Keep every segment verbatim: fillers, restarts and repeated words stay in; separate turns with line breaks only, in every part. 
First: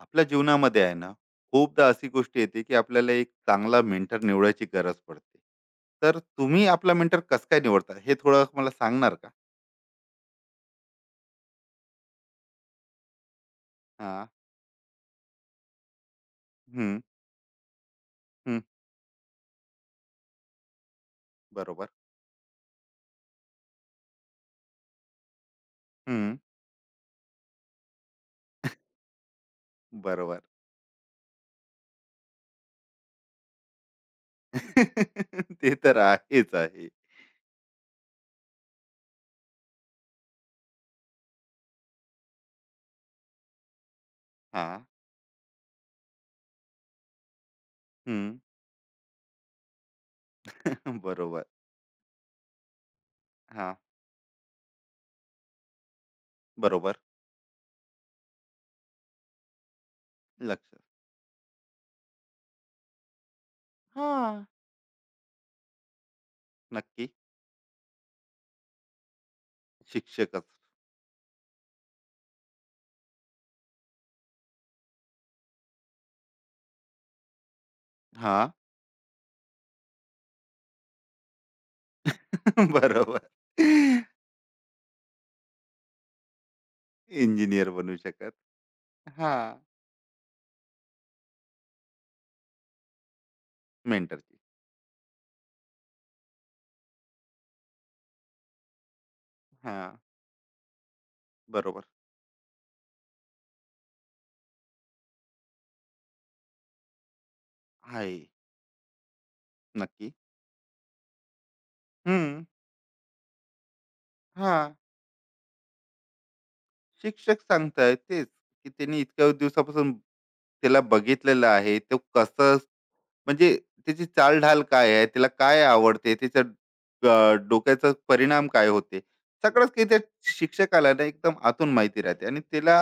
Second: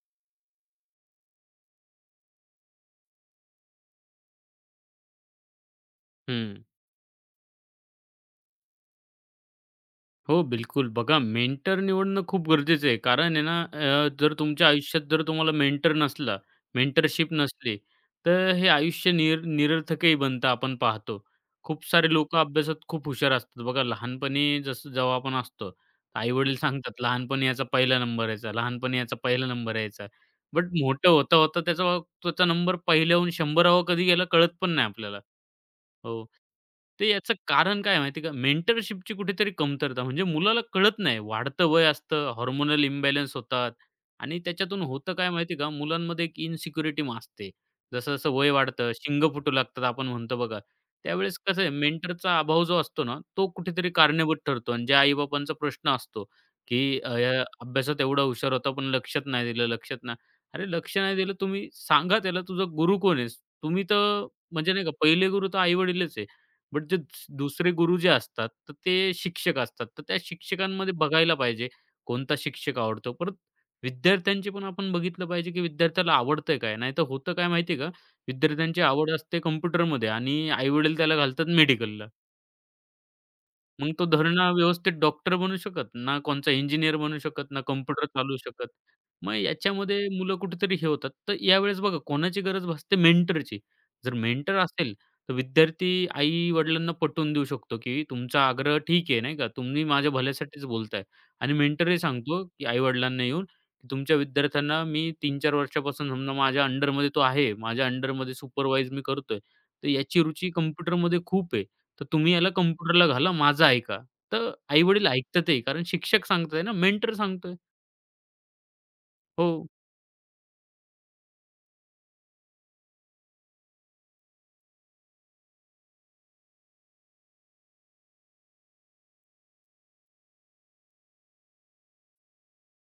आपल्या जीवनामध्ये आहे ना, खूपदा अशी गोष्ट येते की आपल्याला एक चांगला मेंटर निवडायची गरज पडते. तर
हं.
तुम्ही आपला मेंटर कसं काय निवडता, हे थोडं मला सांगणार का?
हो, बिलकुल. बघा मेंटर निवडणं खूप गरजेचं आहे. कारण आहे ना अ,
हा.
जर तुमच्या आयुष्यात जर तुम्हाला मेंटर नसला,
हम्म,
मेंटरशिप नसली, तर
हम्म,
हे आयुष्य निर निरर्थकही बनतं आपण पाहतो. खूप
बरोबर.
सारे लोकं अभ्यासात खूप हुशार असतात. बघा लहानपणी जसं जेव्हा आपण असतो,
हम्म,
आई-वडील सांगतात, "लहानपणी याचा पहिला नंबर यायचा, लहानपणी याचा पहिला नंबर यायचा."
बरोबर.
बट मोठं होता, होता त्याचा त्याचा नंबर पहिल्याहून 100रावा कधी गेला कळत पण नाही आपल्याला.
ते तर
हो.
आहेच आहे.
ते याचं कारण काय आहे माहिती आहे का? मेंटरशिपची कुठेतरी कमतरता. म्हणजे मुलाला कळत नाही. वाढतं वय असतं, हार्मोनल इम्बॅलन्स होतात आणि त्याच्यातून
हा.
होतं काय माहिती का? मुलांमध्ये एक इन्सिक्युरिटी असते. जसं-जसं
हम्म,
वय वाढतं, शिंग फुटू लागतात आपण म्हणतो बघा. त्यावेळेस
बरोबर.
कसं आहे मेंटरचा अभाव जो असतो ना, तो
हा.
कुठेतरी कारणीभूत ठरतो आणि ज्या आई प्रश्न असतो,
बरोबर.
की अ, या "अभ्यासात एवढा हुशार होता पण लक्षात नाही दिलं, लक्षात नाही" अरे
लक्ष.
लक्ष नाही दिलं तुम्ही सांगा त्याला तुझा गुरु कोण आहेस? तुम्ही
हा.
तर म्हणजे नाही का पहिले गुरु तर आई-वडीलच आहे. बट जे
नक्की.
दुस- दुसरे गुरु जे असतात, तर ते शिक्षक असतात. तर त्या
शिक्षकच.
शिक्षकांमध्ये बघायला पाहिजे कोणता शिक्षक आवडतो. परत विद्यार्थ्यांचे पण आपण बघितलं पाहिजे, की विद्यार्थ्याला आवडतंय काय? नाहीतर होतं काय माहिती आहे का?
हा.
विद्यार्थ्यांची आवड असते कॉम्प्युटरमध्ये आणि आई-वडील त्याला घालतात मेडिकलला.
बरोबर.
मग तो धड ना व्यवस्थित डॉक्टर बनू शकत, ना कोणचा इंजिनिअर बनू शकत, ना
इंजिनियर बनू
कॉम्प्युटर चालवू
शकत.
शकत.
हा.
मग याच्यामध्ये मुलं कुठेतरी हे होतात. तर यावेळेस बघा कोणाची गरज भासते मेंटरची. जर
मेंटरची.
मेंटर असेल, तर विद्यार्थी आई-वडिलांना पटवून देऊ शकतो, की तुमचा आग्रह ठीक आहे नाही का,
हा.
तुम्ही माझ्या भल्यासाठीच बोलताय आणि
बरोबर.
मेंटरही सांगतो, की आई-वडिलांना येऊन, की तुमच्या विद्यार्थ्यांना मी तीन चार वर्षापासून समजा माझ्या अंडरमध्ये तो आहे, माझ्या
आहे.
अंडरमध्ये सुपरवाईज मी करतोय. तर
नक्की.
याची रुची कॉम्प्युटरमध्ये खूप आहे. तर तुम्ही
हं.
याला कॉम्प्युटरला घाला, माझं ऐका. तर
हां.
आई-वडील ऐकतातही कारण शिक्षक सांगताय ना, मेंटर
शिक्षक
सांगतोय.
सांगताय तेच, की त्यांनी इतक्या
हो,
दिवसापासून त्याला बघितलेलं आहे. तो कसं, म्हणजे त्याची चालढाल काय आहे? त्याला काय आवडते? त्याच्या अ, डोक्याचा परिणाम काय होते? सगळंच काही त्या शिक्षकाला ना एकदम आतून माहिती राहते आणि त्याला,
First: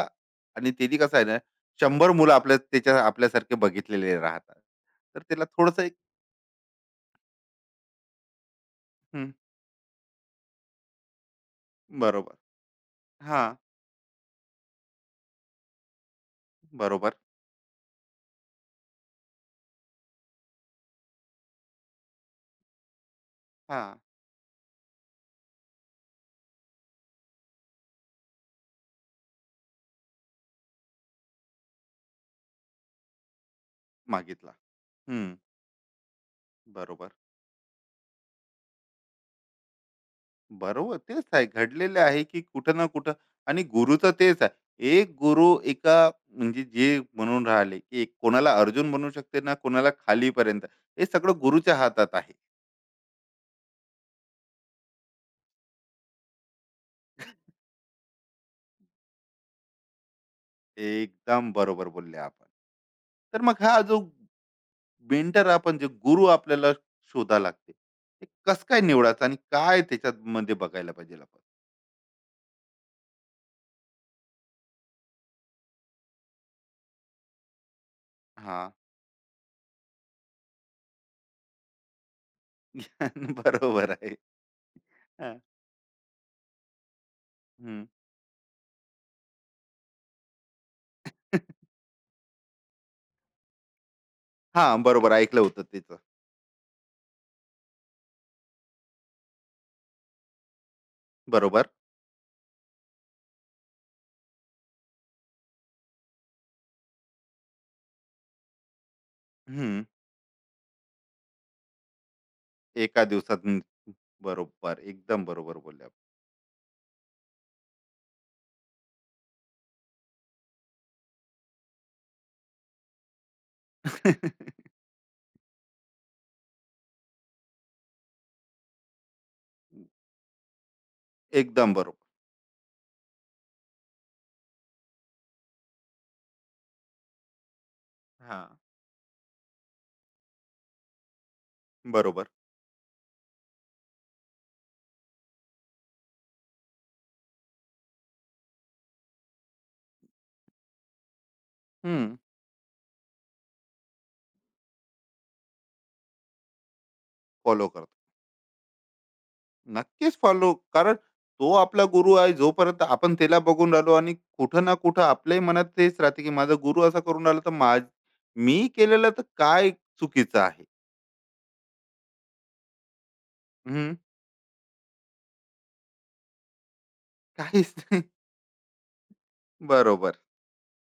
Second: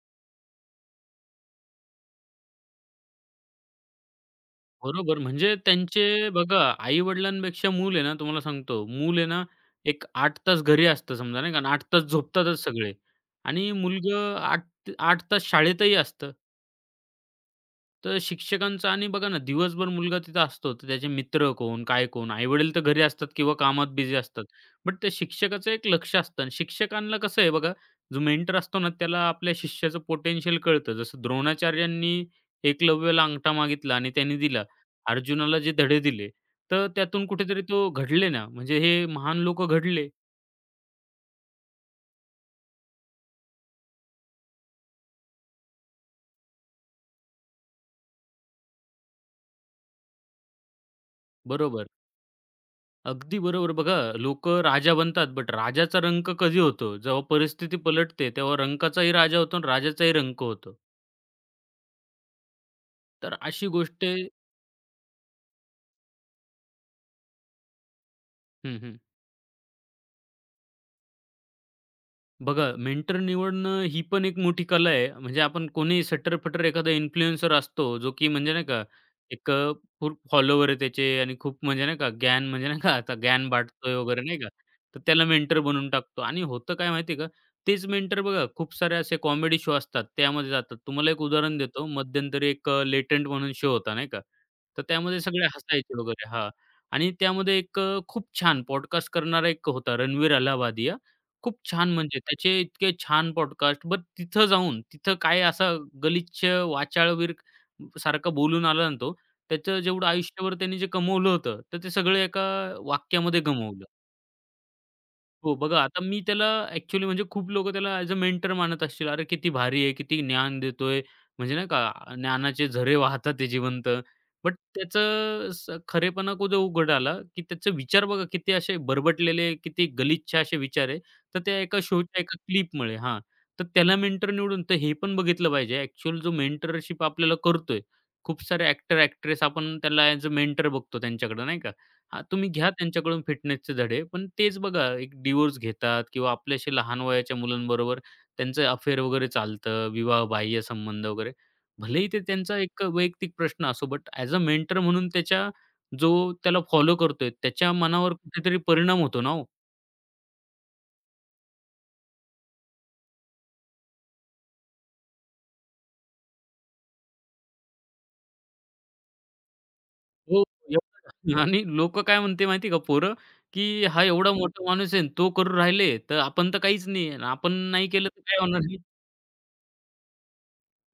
आणि त्यानी कसं आहे ना, शंभर मुलं आपल्या त्याच्या आपल्यासारखे बघितलेले राहतात.
बरोबर.
तर त्याला
म्हणजे
थोडंसं एक.
त्यांचे बघा आई-वडिलांपेक्षा मूल आहे ना, तुम्हाला सांगतो, मूल आहे
हं.
ना, एक आठ तास घरी असतं समजा नाही का, आठ तास
बरोबर.
झोपतातच सगळे
हां.
आणि मुलगं आठ आठ तास शाळेतही असतं.
बरोबर.
तर शिक्षकांचं आणि बघा ना, दिवसभर मुलगा तिथं असतो, तर त्याचे मित्र कोण, काय कोण, आई-वडील तर घरी असतात किंवा कामात
हां.
बिझी असतात. बट त्या शिक्षकाचं एक लक्ष असतं आणि शिक्षकांना कसं आहे बघा, जो मेंटर असतो ना, त्याला आपल्या शिष्याचं पोटेन्शियल कळतं. जसं द्रोणाचार्यांनी एकलव्याला अंगठा मागितला आणि त्यांनी
मागितला.
दिला.
हं.
अर्जुनाला जे धडे दिले, तर
बरोबर.
त्यातून कुठेतरी तो घडले ना, म्हणजे हे महान लोकं घडले.
बरोबर, तेच आहे, घडलेलं आहे की कुठं ना कुठं. आणि गुरुचं तेच आहे, एक गुरु एका, म्हणजे जे म्हणून राहिले की एक कोणाला अर्जुन बनू शकते, ना कोणाला खालीपर्यंत. हे सगळं गुरुच्या
बरोबर.
हातात आहे.
अगदी बरोबर. बघा, लोक राजा बनतात, बट राजाचा रंक कधी होतो? जेव्हा परिस्थिती पलटते, तेव्हा रंकाचाही राजा होतो आणि राजाचाही रंक होतो.
ते एकदम बरोबर बोलले आपण.
तर
तर मग
अशी
हा जो
गोष्ट
मेंटर आपण, जे गुरु आपल्याला शोधा लागते, ते कस
हं,
काय
हं.
निवडायचं आणि काय त्याच्यात मध्ये बघायला पाहिजे आपण?
बघा, मेंटर निवडणं ही पण एक मोठी कला आहे. म्हणजे आपण कोणी सट्टरफटर एखादा इन्फ्लुएन्सर असतो, जो की म्हणजे
हा.
नाही का, एक अ, खूप फॉलोवर आहे त्याचे आणि खूप म्हणजे नाही का, ज्ञान म्हणजे नाही का, आता ज्ञान
बरोबर
वाटतोय
आहे.
वगैरे नाही का, तर त्याला
हा.
मेंटर बनवून टाकतो. आणि होतं काय माहिती आहे का, तेच
हम्म.
मेंटर बघा खूप सारे असे कॉमेडी शो असतात, त्यामध्ये जातात. तुम्हाला एक उदाहरण देतो. मध्यंतरी एक अ, म्हणून शो होता नाही का,
हा,
तर
बरोबर
त्यामध्ये
ऐकलं
सगळे
होतं त्याचं.
हसायचे वगैरे हां. आणि त्यामध्ये एक अ, खूप छान पॉडकास्ट करणारा एक होता रणवीर अलाहाबादी. खूप
बरोबर.
छान म्हणजे त्याचे इतके छान पॉडकास्ट. बट तिथं जाऊन, तिथं काय असा गलिच्छ वाचाळवीर सारखं बोलून आला ना तो, त्याचं
हम्म.
जेवढं आयुष्यभर त्यांनी जे कमवलं होतं, तर ते सगळं एका
एका
वाक्यामध्ये
दिवसात न-.
गमावलं.
बरोबर, एकदम
हो,
बरोबर
बघा
बोलले
आता मी त्याला ॲक्चुअली म्हणजे खूप लोकं त्याला ॲज अ मेंटर मानत असतील. अरे, किती भारी आहे, किती ज्ञान देतोय. म्हणजे नाही का ज्ञानाचे झरे वाहतात ते जिवंत.
आपण.
बट त्याचं स खरेपणा कुठे उघड आला, की त्याचे विचार बघा किती असे बरबटलेले, किती गलिच्छ असे विचार आहे. तर त्या
एकदम
एका
बरोबर.
शोच्या एका क्लिपमुळे हां, तर त्याला मेंटर निवडून तर हे पण बघितलं पाहिजे ॲक्चुअल जो मेंटरशिप आपल्याला करतोय.
हा.
खूप सारे ॲक्टर, ॲक्ट्रेस आपण त्याला ॲज अ मेंटर बघतो त्यांच्याकडे नाही का? हां,
बरोबर.
तुम्ही घ्या त्यांच्याकडून फिटनेसचे धडे. पण तेच बघा एक डिव्होर्स घेतात किंवा आपल्याशी लहान वयाच्या मुलांबरोबर त्यांचं अफेअर वगैरे चालतं, विवाहबाह्य संबंध वगैरे. भलेही
हम्म.
ते त्यांचा एक वैयक्तिक प्रश्न असो, बट ॲज अ मेंटर म्हणून त्याच्या जो त्याला फॉलो करतोय,
फॉलो
त्याच्या
करतो.
मनावर कुठेतरी परिणाम होतो ना हो.
नक्कीच फॉलो, कारण तो आपला गुरु आहे. जोपर्यंत आपण त्याला बघून राहिलो, आणि कुठं ना कुठं आपल्याही मनात तेच राहते, की माझा गुरु असा करून राहिला, तर माझ, मी केलेलं तर काय चुकीचं
हो,
आहे?
एवढं आणि लोकं काय म्हणते माहिती आहे का पोरं, की
हम्म.
हा एवढा मोठा माणूस आहे आणि तो करू राहिले, तर आपण तर काहीच नाही आपण
काहीच
नाही
नाही.
केलं तर काय होणार
बरोबर.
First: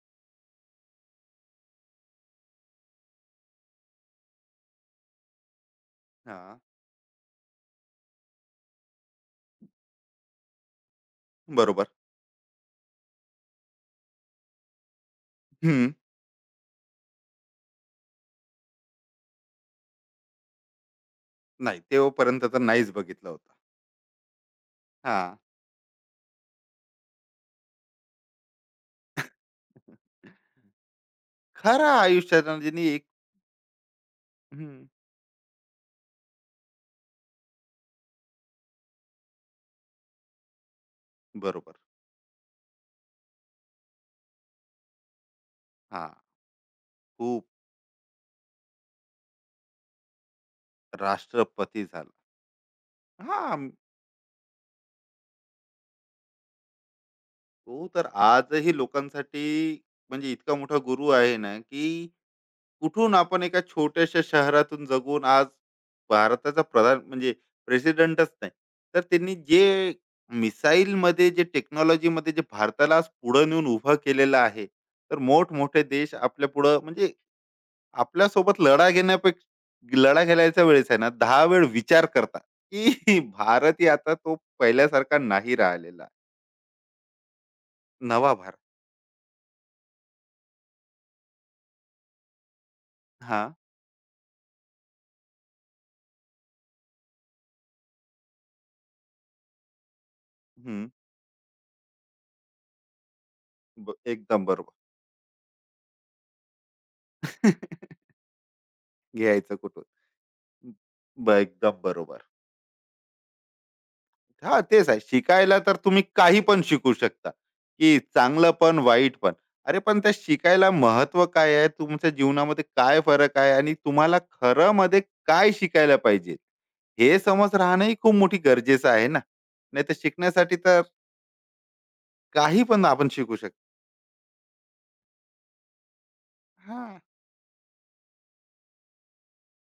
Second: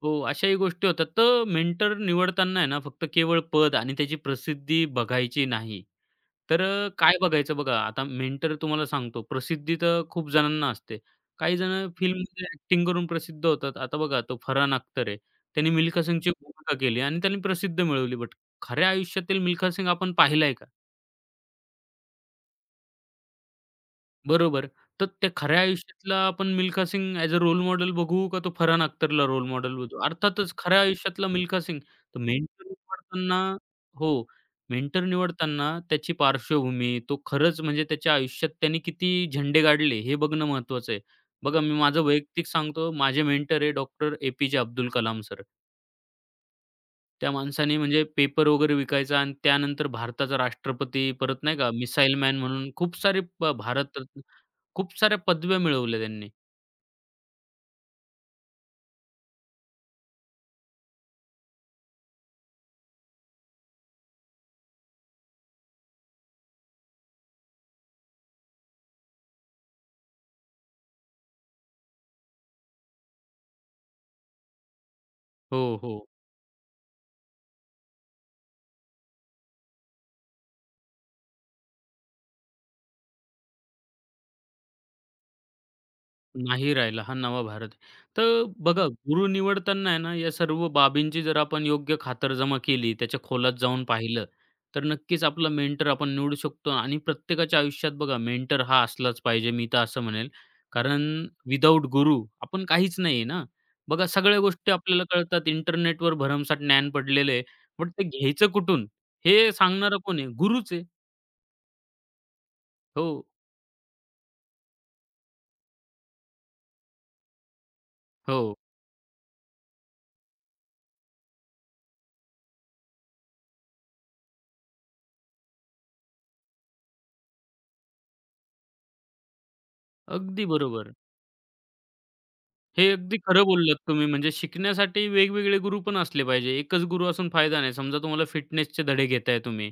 हो, अशाही गोष्टी होतात. तर मेंटर निवडताना आहे ना, फक्त केवळ पद आणि त्याची प्रसिद्धी बघायची नाही.
हा.
तर अ, काय बघायचं बघा, आता मेंटर तुम्हाला सांगतो, प्रसिद्धी तर खूप जणांना असते. काही
बरोबर.
जण फिल्ममध्ये ॲक्टिंग करून प्रसिद्ध होतात. आता बघा, तो फरहान अख्तर आहे. त्यांनी
हम्म.
मिल्खा सिंगची भूमिका केली आणि त्यांनी प्रसिद्ध मिळवली. बट खऱ्या आयुष्यातील मिल्खा सिंग आपण पाहिलाय का?
नाही, तेव्हापर्यंत तर नाहीच बघितलं होतं.
बरोबर. तर
हा.
त्या खऱ्या आयुष्यातला आपण Milkha Singh as a role model बघू का तो फरहान अख्तरला रोल मॉडेल बघू? अर्थातच खऱ्या आयुष्यातला मिल्खा सिंग.
खरं
तर
आयुष्यात
मेंटर
जिने एक.
निवडताना हो,
हम्म.
मेंटर निवडताना त्याची पार्श्वभूमी, तो खरंच म्हणजे त्याच्या आयुष्यात त्याने किती झेंडे गाडले हे बघणं महत्त्वाचं आहे. बघा मी
बरोबर.
माझं वैयक्तिक सांगतो, माझे मेंटर आहे doctor A P J Abdul Kalam sir.
हां,
त्या
खूप.
माणसाने म्हणजे पेपर वगैरे विकायचा आणि त्यानंतर भारताचा राष्ट्रपती, परत नाही का
राष्ट्रपती झाला.
मिसाईल मॅन म्हणून खूप सारे प
हां,
भारत रत्न, खूप साऱ्या पदव्या मिळवल्या त्यांनी.
तो तर आजही लोकांसाठी, म्हणजे इतका मोठा गुरु आहे ना, की कुठून आपण एका छोट्याशा शहरातून जगून, आज भारताचा प्रधान, म्हणजे प्रेसिडेंटच नाही. तर त्यांनी जे मिसाईलमध्ये, जे टेक्नॉलॉजीमध्ये, जे भारताला आज पुढे नेऊन उभं केलेलं आहे. तर
हो,
मोठमोठे
हो.
देश आपल्या पुढं, म्हणजे आपल्यासोबत लढा घेण्यापेक्ष, लढा घालायच्या वेळेस आहे ना, दहा वेळ विचार करता, की भारत ही आता तो पहिल्यासारखा नाही राहिलेला आहे.
नाही राहिला. हा नवा भारत आहे.
नवा
तर
भारत.
बघा गुरु निवडताना आहे ना, या सर्व बाबींची जर आपण योग्य खातरजमा केली, त्याच्या
हां.
खोलात जाऊन पाहिलं, तर नक्कीच आपला मेंटर आपण निवडू शकतो आणि प्रत्येकाच्या आयुष्यात बघा मेंटर हा असलाच पाहिजे, मी तर असं म्हणेल.
हं.
कारण विदाऊट गुरु आपण काहीच नाही ना.
ब
बघा सगळ्या
एकदम बरोबर.
गोष्टी आपल्याला कळतात. इंटरनेटवर भरमसाठ ज्ञान पडलेलं पण ते घ्यायचं कुठून? हे
घ्यायचं कुठून?
सांगणारा कोण आहे? गुरुच आहे.
ब एकदम बरोबर.
हो,
हां, तेच आहे. शिकायला तर तुम्ही काही पण शिकू शकता, की
हो.
चांगलं पण, वाईट पण. अरे, पण त्या शिकायला महत्त्व काय आहे? तुमच्या जीवनामध्ये काय फरक आहे? आणि तुम्हाला खरं मध्ये काय शिकायला पाहिजे? हे समज राहणंही खूप मोठी गरजेचं आहे ना. नाहीतर
अगदी
शिकण्यासाठी तर
बरोबर.
काही पण
हे
आपण
अगदी
शिकू
खरं
शकतो.
बोललात तुम्ही. म्हणजे शिकण्यासाठी वेगवेगळे गुरु पण असले पाहिजे. एकच
हां,
गुरु असून फायदा नाही. समजा तुम्हाला फिटनेसचे धडे घेताय तुम्ही,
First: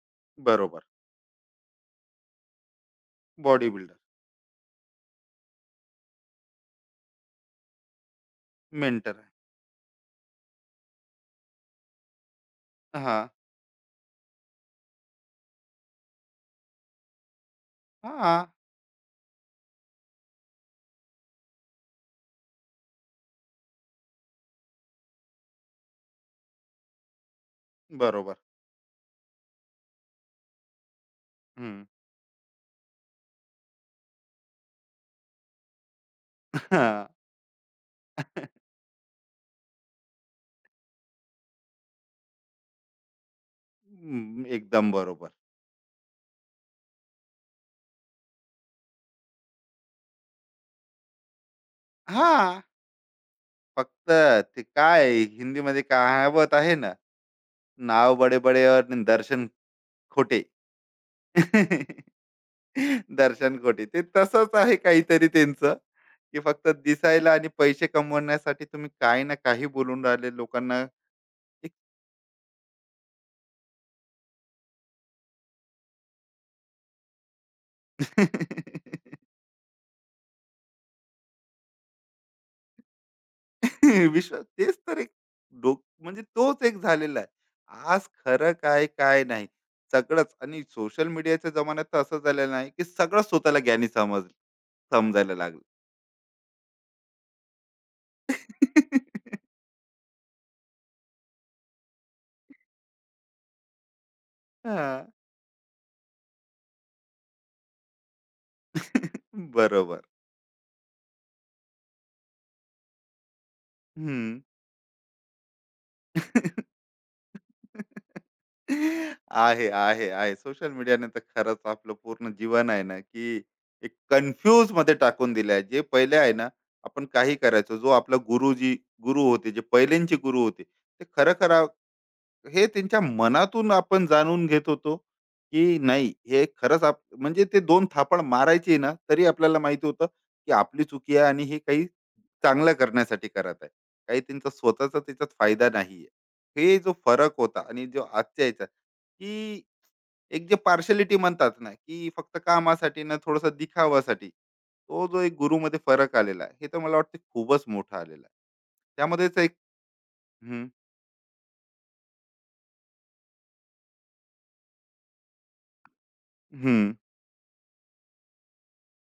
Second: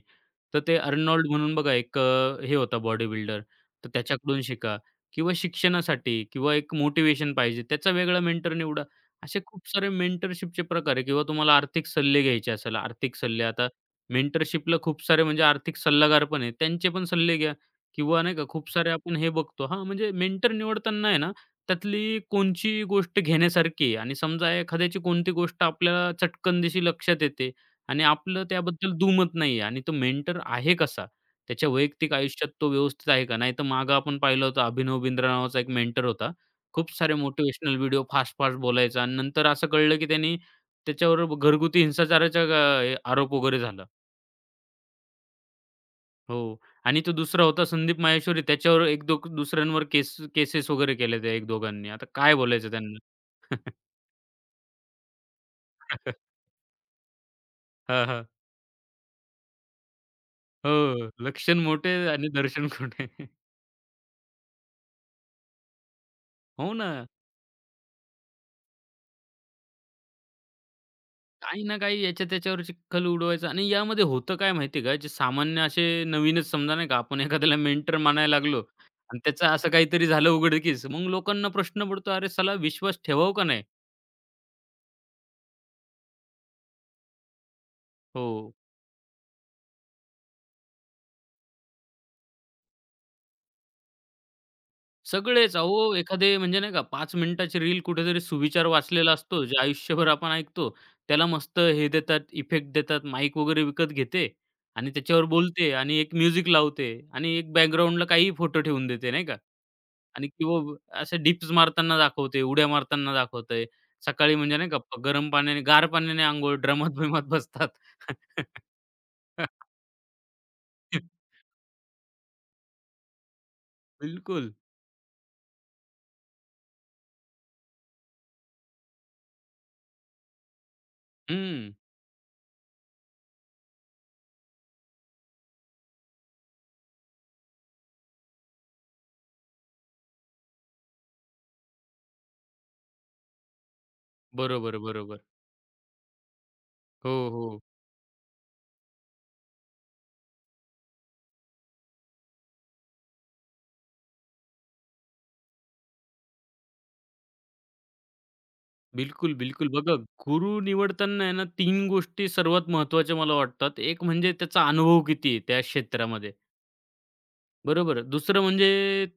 तर ते
बरोबर.
अर्नोल्ड म्हणून बघा एक अ, हे होता बॉडी बिल्डर.
बॉडी
तर
बिल्डर.
त्याच्याकडून शिका किंवा शिक्षणासाठी किंवा एक मोटिव्हेशन पाहिजे, त्याचा वेगळा मेंटर निवडा.
मेंटर आहे.
असे खूप सारे मेंटरशिपचे प्रकार आहे किंवा तुम्हाला आर्थिक सल्ले घ्यायचे असेल, आर्थिक
हां,
सल्ले आता मेंटरशिपला खूप सारे म्हणजे आर्थिक सल्लागार पण आहेत. त्यांचे पण सल्ले घ्या किंवा नाही का
हां,
खूप सारे आपण हे बघतो हां, म्हणजे मेंटर निवडताना आहे ना, त्यातली कोणची गोष्ट घेण्यासारखी आहे आणि समजा एखाद्याची कोणती गोष्ट आपल्याला चटकन दिशी लक्षात येते आणि
बरोबर.
आपलं त्याबद्दल दुमत नाही आहे आणि तो मेंटर आहे कसा? त्याच्या
हं.
वैयक्तिक आयुष्यात तो व्यवस्थित आहे का? नाहीतर मागं आपण पाहिलं होतं अभिनव बिंद्रा नावाचा एक मेंटर होता. खूप
हां.
सारे मोटिव्हेशनल व्हिडिओ
हं,
फास्ट-फास्ट बोलायचा आणि नंतर असं कळलं की त्यांनी त्याच्यावर ब- घरगुती हिंसाचाराचा अ, आरोप वगैरे झाला.
एकदम बरोबर.
हो आणि तो दुसरा होता संदीप माहेश्वरी त्याच्यावर एक दो दुसऱ्यांवर केस केसेस वगैरे केल्या त्या एक दोघांनी. आता काय
हां.
बोलायचं त्यांना?
फक्त, ते काय आहे, हिंदीमध्ये कहावत आहे ना,
हां,
नाव
हां.
बडे-बडे और दर्शन खोटे.
हो. लक्षण मोठे आणि दर्शन खोटे.
दर्शन खोटे. ते तसंच आहे काहीतरी त्यांचं, की फक्त
हो ना.
दिसायला आणि पैसे कमवण्यासाठी तुम्ही काही ना काही बोलून राहिले लोकांना.
काही
एक.
ना काही याच्या त्याच्यावर चिखल उडवायचा आणि यामध्ये होतं काय माहिती आहे का, जे सामान्य असे नवीनच समजा नाही का, आपण एखाद्याला मेंटर मानायला लागलो आणि त्याचं असं काहीतरी झालं उघडकीस, मग लोकांना प्रश्न पडतो, "अरे, साला विश्वास ठेवावा का नाही?"
विश्वास, तेच तर एक डोक, म्हणजे तोच एक झालेला आहे. आज
हो.
खरं काय, काय नाही. सगळंच. आणि सोशल मीडियाच्या जमान्यात तर असं झालेलं आहे, की सगळं स्वतःला ज्ञानी समज समजायला
सगळेच
लागलं.
अहो, एखादे म्हणजे नाही का पाच मिनिटाची रील कुठेतरी सुविचार वाचलेला असतो, जे आयुष्यभर आपण ऐकतो. त्याला मस्त हे देतात, इफेक्ट देतात, माईक वगैरे विकत घेते आणि
हां.
त्याच्यावर बोलते आणि एक म्युझिक लावते आणि एक बॅकग्राऊंडला काहीही फोटो ठेवून देते, नाही का?
बरोबर.
आणि किंवा ब- असे डिप्स मारताना दाखवते, उड्या मारताना दाखवते. सकाळी
हं.
म्हणजे नाही का प- गरम पाण्याने, गार पाण्याने अंघोळ, ड्रमात-बिमात बसतात.
आहे, आहे, आहे. सोशल मीडियाने तर खरंच आपलं पूर्ण जीवन आहे ना, की एक
बिलकुल.
कन्फ्यूज कन्फ्यूजमध्ये टाकून दिलं आहे. जे पहिले आहे ना, आपण काही करायचो. जो आपला गुरुजी गुरु होते, जे पहिल्यांचे गुरु होते, ते खरं खरा,
हं.
हे त्यांच्या मनातून आपण जाणून घेत होतो, की नाही हे खरंच आप, म्हणजे ते दोन थापड मारायचे ना, तरी आपल्याला माहिती होतं, की आपली चुकी आहे आणि हे काही चांगलं करण्यासाठी करत आहे. काही त्यांचा
बरोबर,
स्वतःचा
बरोबर.
त्याच्यात फायदा नाहीये. हे जो
हो,
फरक होता
हो.
आणि जो आजच्या ह्याचा, की एक जे पार्शालिटी म्हणतात ना, की फक्त कामासाठी ना थोडासा दिखावासाठी, तो जो एक गुरूमध्ये फरक आलेला आहे, हे तर मला वाटतं खूपच मोठा आलेला आहे.
बिलकुल,
त्यामध्येच एक.
बिलकुल. बघा गुरु
हं,
निवडताना आहे ना तीन गोष्टी सर्वात महत्त्वाच्या मला वाटतात. एक म्हणजे त्याचा अनुभव किती आहे त्या क्षेत्रामध्ये,
हं.
बरोबर. दुसरं म्हणजे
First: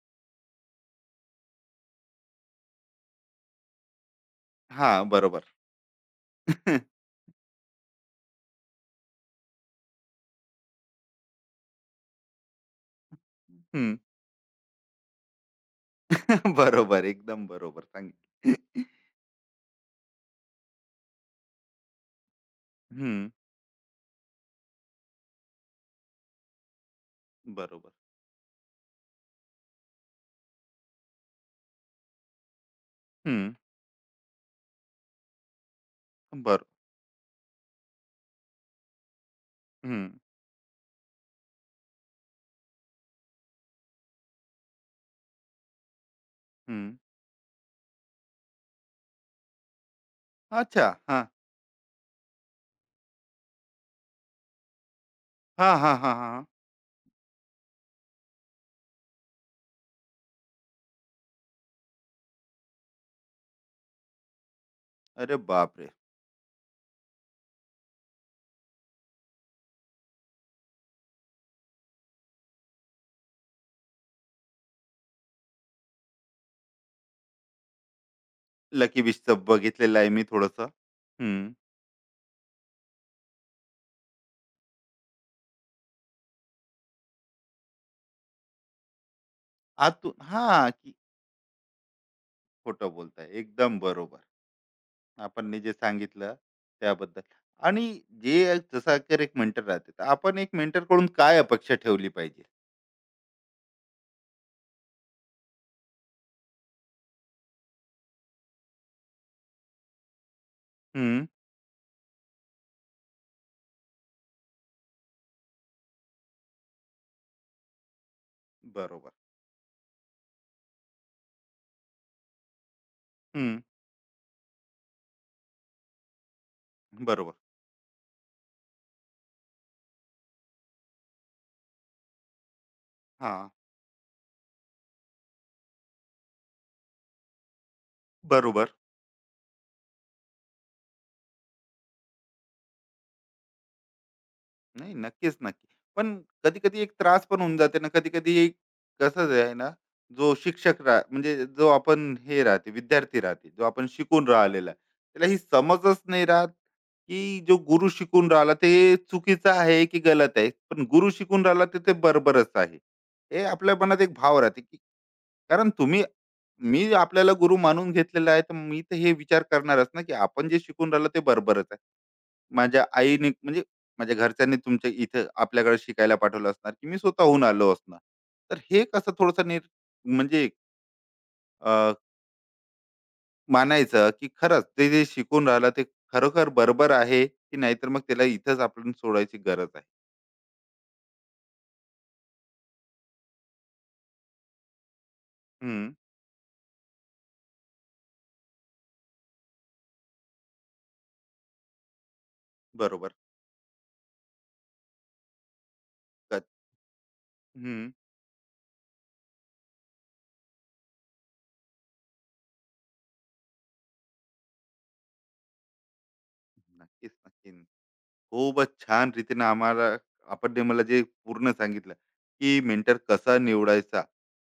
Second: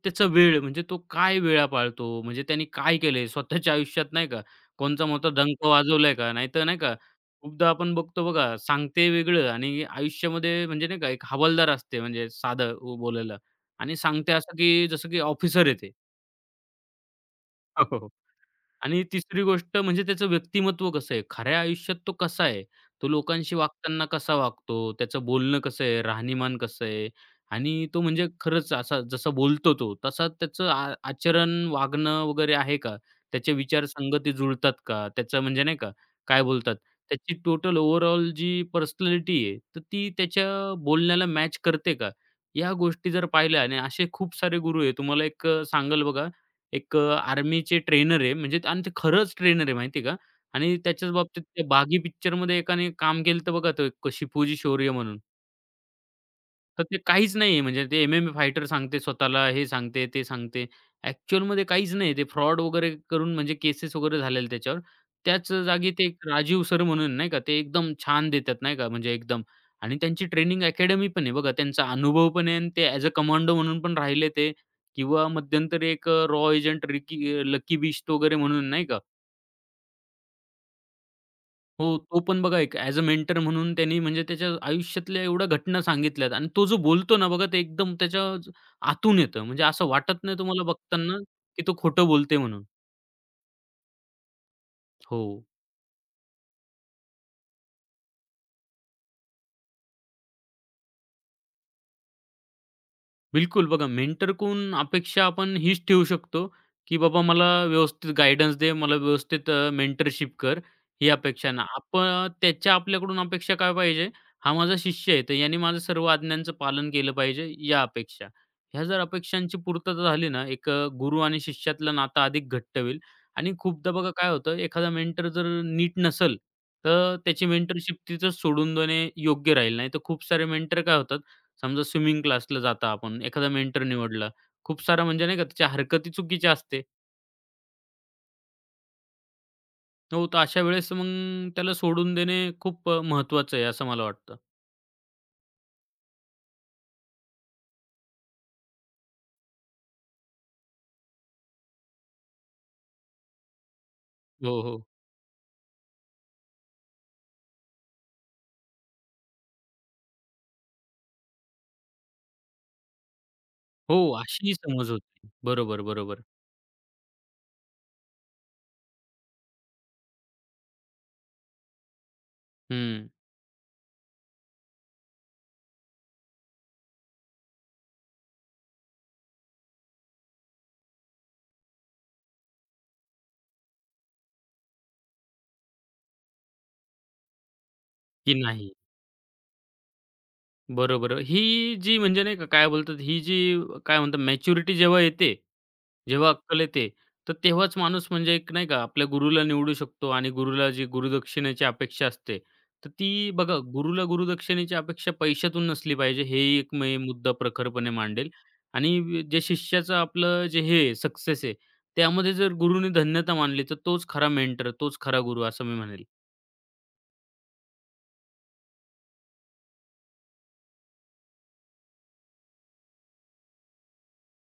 त्याचा वेळ म्हणजे तो काय वेळा पाळतो, म्हणजे त्याने काय केलंय स्वतःच्या आयुष्यात नाही का,
हां,
कोणचा मोठा
बरोबर.
डंक वाजवलाय का? नाहीतर नाही का, खूपदा आपण बघतो बघा सांगते वेगळं आणि आयुष्यामध्ये म्हणजे नाही का एक हवालदार असते म्हणजे साधं बोलायला
हं.
आणि सांगते असं की जसं की ऑफिसर आहे
बरोबर. एकदम बरोबर सांगितलं.
आणि तिसरी गोष्ट म्हणजे त्याचं व्यक्तिमत्व कसं आहे, खऱ्या आयुष्यात तो कसा आहे, तो
हं.
लोकांशी वागताना कसा वागतो, त्याचं बोलणं कसं आहे, राहणीमान कसं आहे आणि
बरोबर.
तो म्हणजे खरंच असा जसा बोलतो तो, तसा त्याचं आ आचरण, वागणं वगैरे आहे का?
हं.
त्याचे विचार संगती जुळतात का? त्याचं म्हणजे नाही का, काय
बरं.
बोलतात, त्याची टोटल ओव्हरऑल जी पर्सनॅलिटी आहे, तर
हं.
ती त्याच्या बोलण्याला मॅच करते का? या गोष्टी जर पाहिल्या आणि असे खूप सारे गुरु आहे. तुम्हाला एक अ, सांगाल बघा
हं.
एक अ, आर्मीचे ट्रेनर आहे म्हणजे आणि ते खरंच ट्रेनर आहे माहिती आहे का आणि
अच्छा.
त्याच्याच
हां.
बाबतीत ते 'बागी' पिक्चरमध्ये एकाने काम केलं होतं बघा, तो एक शिपूजी शौर्य म्हणून.
हां, हां, हां, हां.
तर ते काहीच नाहीये म्हणजे ते एम-एम-ए फायटर सांगते स्वतःला, हे सांगते, ते सांगते. ॲक्चुअलमध्ये काहीच नाही. ते फ्रॉड वगैरे करून म्हणजे केसेस वगैरे झालेल्या त्याच्यावर.
अरे
त्याच
बापरे!
जागी ते एक राजीव सर म्हणून नाही का, ते एकदम छान देतात नाही का म्हणजे एकदम आणि त्यांची ट्रेनिंग अकॅडमी पण आहे बघा. त्यांचा अनुभव पण आहे आणि ते ॲज अ कमांडो म्हणून पण राहिले ते किंवा मध्यंतरी एक रॉ एजंट रिकी लकी बिश्त वगैरे म्हणून नाही का,
लकी बिस्टचं बघितलेलं आहे मी थोडंसं. हं.
हो, तो पण बघा एक ॲज अ मेंटर म्हणून त्यांनी म्हणजे त्याच्या आयुष्यातल्या एवढ्या घटना सांगितल्यात आणि तो जो बोलतो ना बघा, ते एकदम त्याच्या ज- आतून येतं. म्हणजे असं
आतून
वाटत नाही तुम्हाला
हां, की
बघताना, की तो खोटं बोलते म्हणून.
खोटं बोलताय. एकदम बरोबर.
हो.
आपण जे सांगितलं त्याबद्दल. आणि जे जसं अगर एक मेंटर राहते, तर आपण एक मेंटरकडून काय अपेक्षा ठेवली पाहिजे?
बिलकुल. बघा मेंटरकडून अपेक्षा आपण हीच ठेवू शकतो, की बाबा मला व्यवस्थित गाईडन्स दे, मला व्यवस्थित मेंटरशिप कर, ही
हं.
अपेक्षा ना. आपण त्याच्या आपल्याकडून अपेक्षा काय पाहिजे? हा माझा शिष्य आहे, तर याने माझं सर्व आज्ञांचं पालन केलं पाहिजे, या अपेक्षा. ह्या जर
बरोबर.
अपेक्षांची पूर्तता झाली ना, एक अ, गुरू आणि शिष्यातलं नातं अधिक घट्ट होईल आणि
हं.
खूपदा बघा काय होतं, एखादा मेंटर जर नीट नसेल, तर
बरोबर.
त्याची मेंटरशिप तिथंच सोडून देणे योग्य राहील. नाहीतर खूप सारे मेंटर काय होतात, समजा स्विमिंग क्लासला जाता आपण,
हां.
एखादा मेंटर निवडला. खूप सारा म्हणजे नाही का त्याच्या हरकती चुकीच्या असते.
बरोबर.
हो, तर अशा वेळेस मग त्याला सोडून देणे खूप अ, महत्त्वाचं आहे असं मला वाटतं.
नाही, नक्कीच, नक्की. पण कधी-कधी एक त्रास पण होऊन जाते ना, कधी-कधी एक, कसं आहे ना, जो शिक्षक रा, म्हणजे जो आपण हे राहते, विद्यार्थी राहते, जो आपण शिकून
हो,
राहिलेला आहे,
हो.
त्याला ही समजच नाही राहत, की जो गुरु शिकून राहिला ते चुकीचं आहे की गलत आहे. पण गुरु शिकून राहिला तर ते बरोबरच आहे. हे आपल्या
हो,
मनात एक भाव
अशी
राहते, की
समज होती.
कारण
बरोबर,
तुम्ही,
बरोबर.
मी आपल्याला गुरु मानून घेतलेला आहे, तर मी तर हे विचार करणारच ना, की आपण जे शिकून राहिलो ते बरोबरच आहे. माझ्या
हं,
आईने म्हणजे माझ्या घरच्यांनी तुमच्या इथे आपल्याकडे शिकायला पाठवलं असणार, की मी स्वतःहून आलो असणार. तर हे कसं थोडंसं निर, म्हणजे, अ, मानायचं की खरंच ते जे शिकून राहिलं ते खरोखर बरोबर आहे की नाहीतर मग त्याला
की
इथंच
नाही.
आपण सोडायची गरज आहे.
बरोबर. ही जी म्हणजे नाही का काय बोलतात, ही जी काय म्हणतात मॅच्युरिटी जेव्हा येते,
हं,
जेव्हा अक्कल येते, तर तेव्हाच माणूस म्हणजे एक नाही का आपल्या गुरुला निवडू शकतो आणि गुरुला जी गुरुदक्षिणेची अपेक्षा असते, तर
बरोबर.
ती बघा गुरुला गुरुदक्षिणेची अपेक्षा पैशातून नसली पाहिजे. हेही एक मी मुद्दा
हं,
प्रखरपणे मांडेल आणि वि- जे शिष्याचं आपलं जे हे सक्सेस आहे, त्यामध्ये जर गुरुने धन्यता मानली, तर तोच खरा मेंटर, तोच खरा गुरु असं मी म्हणेल.
नक्कीच, नक्की. खूपच छान रीतीने आम्हाला आपण मला जे पूर्ण सांगितलं, की मेंटर कसा निवडायचा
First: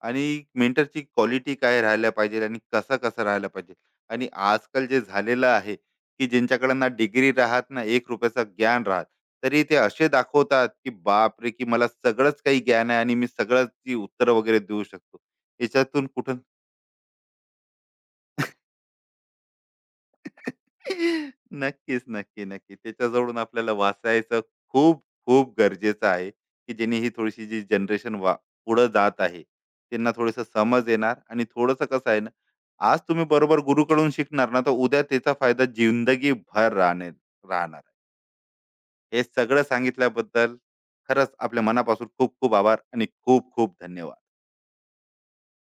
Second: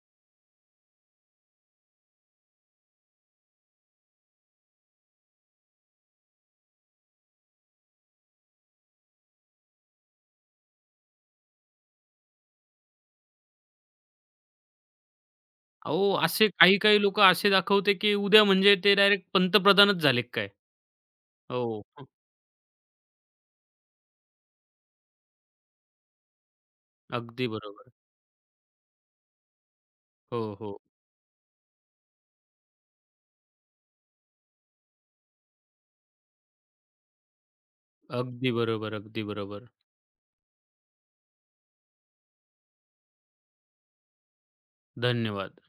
आणि मेंटरची क्वालिटी काय राहायला पाहिजे आणि कसा कसा राहायला पाहिजे. आणि आजकाल जे झालेलं आहे, की ज्यांच्याकडे ना डिग्री राहत ना एक रुपयाचं ज्ञान राहत, तरी ते असे दाखवतात की बाप रे, की मला सगळंच काही ज्ञान आहे आणि मी सगळंच ती उत्तरं वगैरे देऊ शकतो. याच्यातून
अहो,
कुठं.
असे काही-काही लोकं असे दाखवते, की उद्या म्हणजे ते डायरेक्ट पंतप्रधानच झाले काय? हो.
नक्कीच, नक्की, नक्की. त्याच्याजवळून आपल्याला वाचायचं खूप, खूप गरजेचं आहे, की जेणे ही थोडीशी
अगदी
जी
बरोबर.
जनरेशन वा पुढं जात आहे, त्यांना थोडंसं
हो, हो.
समज येणार आणि थोडंसं कसं आहे ना, आज तुम्ही बरोबर गुरूकडून शिकणार ना, तर उद्या त्याचा फायदा जिंदगीभर राहणे राहणार. आहे.
अगदी बरोबर,
हे
अगदी
सगळं
बरोबर.
सांगितल्याबद्दल खरंच आपल्या मनापासून खूप खूप आभार आणि खूप खूप धन्यवाद.
धन्यवाद.